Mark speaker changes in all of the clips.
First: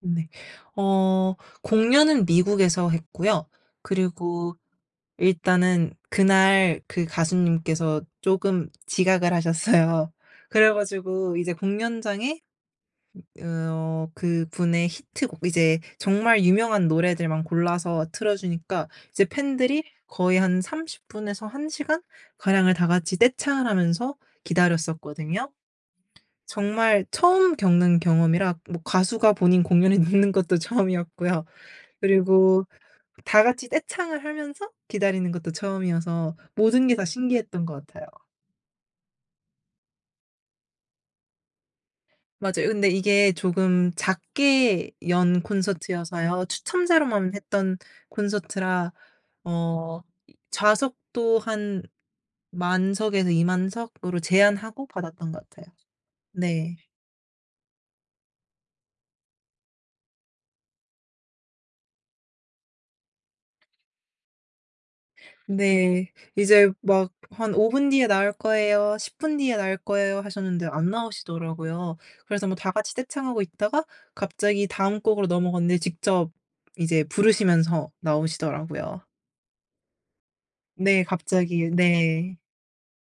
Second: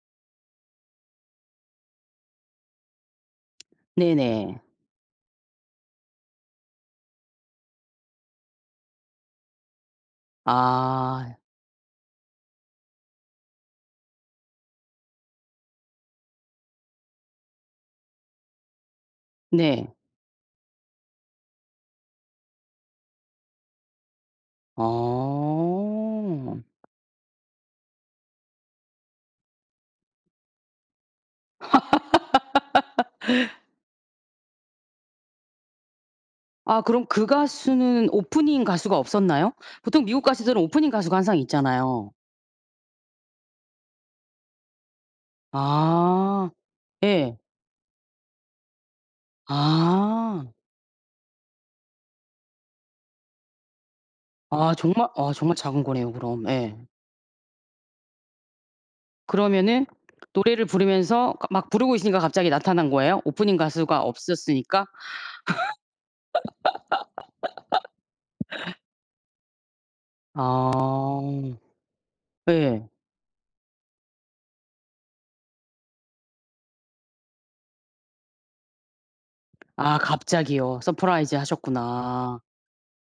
Speaker 1: 네. 어 공연은 미국에서 했고요. 그리고
Speaker 2: 네네.
Speaker 1: 일단은 그날 그 가수님께서 쪼금 지각을 하셨어요. 그래
Speaker 2: 아.
Speaker 1: 가지고 이제 공연장에 으 어 그분의 히트곡 이제 정말 유명한 노래들만 골라서 틀어주니까 이제 팬들이
Speaker 2: 네.
Speaker 1: 거의 한 30 분에서 1 시간 가량을 다 같이 떼창을 하면서 기다렸었거든요.
Speaker 2: 어.
Speaker 1: 정말 처음 겪는 경험이라. 뭐 가수가 본인 공연을 늦는 것도 처음이었고요. 그리고 다 같이 떼창을 하면서 기다리는 것도 처음이어서
Speaker 2: 아
Speaker 1: 모든 게 다
Speaker 2: 그럼 그
Speaker 1: 신기했던 것 같아요.
Speaker 2: 가수는 오프닝 가수가 없었나요? 보통 미국 가수들은 오프닝 가수가 항상 있잖아요.
Speaker 1: 맞아요. 근데 이게 조금 작게 연 콘서트여서요.
Speaker 2: 아.
Speaker 1: 추첨자로만
Speaker 2: 예.
Speaker 1: 했던 콘서트라 어 이
Speaker 2: 아.
Speaker 1: 좌석도 한 10,000 석에서 20,000 석으로
Speaker 2: 아
Speaker 1: 제한하고
Speaker 2: 정말 아
Speaker 1: 받았던 거
Speaker 2: 정말
Speaker 1: 같아요.
Speaker 2: 작은 거네요 그럼. 예.
Speaker 1: 네.
Speaker 2: 그러면은 노래를 부르면서 그러니까 막 부르고 있으니까 갑자기 나타난 거예요. 오프닝 가수가 없었으니까.
Speaker 1: 네. 이제 막 "한 5 분 뒤에 나올 거예요. 10 분 뒤에 나올 거예요." 하셨는데 안
Speaker 2: 아.
Speaker 1: 나오시더라고요. 그래서 뭐 다
Speaker 2: 예.
Speaker 1: 같이 떼창하고 있다가 갑자기 다음 곡으로 넘어갔는데 직접 이제 부르시면서 나오시더라고요.
Speaker 2: 아 갑자기요.
Speaker 1: 네
Speaker 2: 서프라이즈
Speaker 1: 갑자기. 네.
Speaker 2: 하셨구나.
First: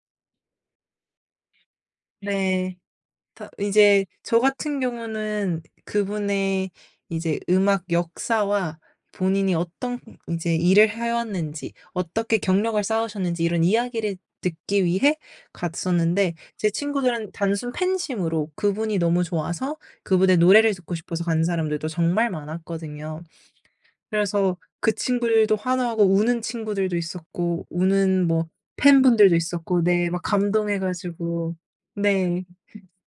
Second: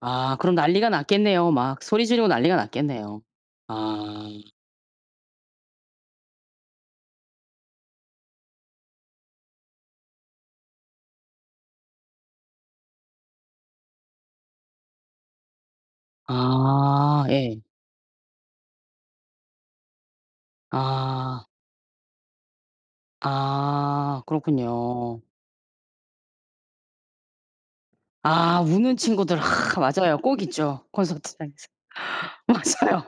Speaker 2: 아 그럼 난리가 났겠네요 막. 소리 지르고 난리가
Speaker 1: 네.
Speaker 2: 났겠네요.
Speaker 1: 다 이제
Speaker 2: 아.
Speaker 1: 저 같은 경우는 그분의 이제 음악 역사와 본인이 어떤 이제 일을 해왔는지, 어떻게 경력을 쌓으셨는지 이런 이야기를 듣기 위해 갔었는데 제
Speaker 2: 아.
Speaker 1: 친구들은
Speaker 2: 예.
Speaker 1: 단순 팬심으로 그분이 너무 좋아서 그분의 노래를 듣고 싶어서 가는
Speaker 2: 아.
Speaker 1: 사람들도 정말 많았거든요.
Speaker 2: 아
Speaker 1: 그래서 그
Speaker 2: 그렇군요.
Speaker 1: 친구들도 환호하고 우는 친구들도 있었고 우는 뭐
Speaker 2: 아 우는
Speaker 1: 팬분들도
Speaker 2: 친구들. 아
Speaker 1: 있었고 네.
Speaker 2: 맞아요.
Speaker 1: 막
Speaker 2: 꼭
Speaker 1: 감동해
Speaker 2: 있죠.
Speaker 1: 가지고
Speaker 2: 콘서트장에서.
Speaker 1: 네.
Speaker 2: 맞아요.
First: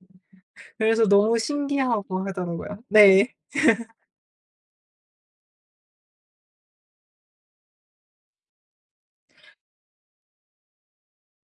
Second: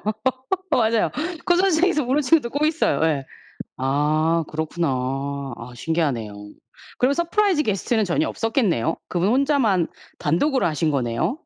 Speaker 1: 그래서
Speaker 2: 맞아요.
Speaker 1: 너무
Speaker 2: 콘서트장에서 우는
Speaker 1: 신기하고
Speaker 2: 친구들 꼭
Speaker 1: 하더라고요.
Speaker 2: 있어요. 예.
Speaker 1: 네.
Speaker 2: 아 그렇구나. 아 신기하네요. 그러면 서프라이즈 게스트는 전혀 없었겠네요. 그분 혼자만 단독으로 하신 거네요.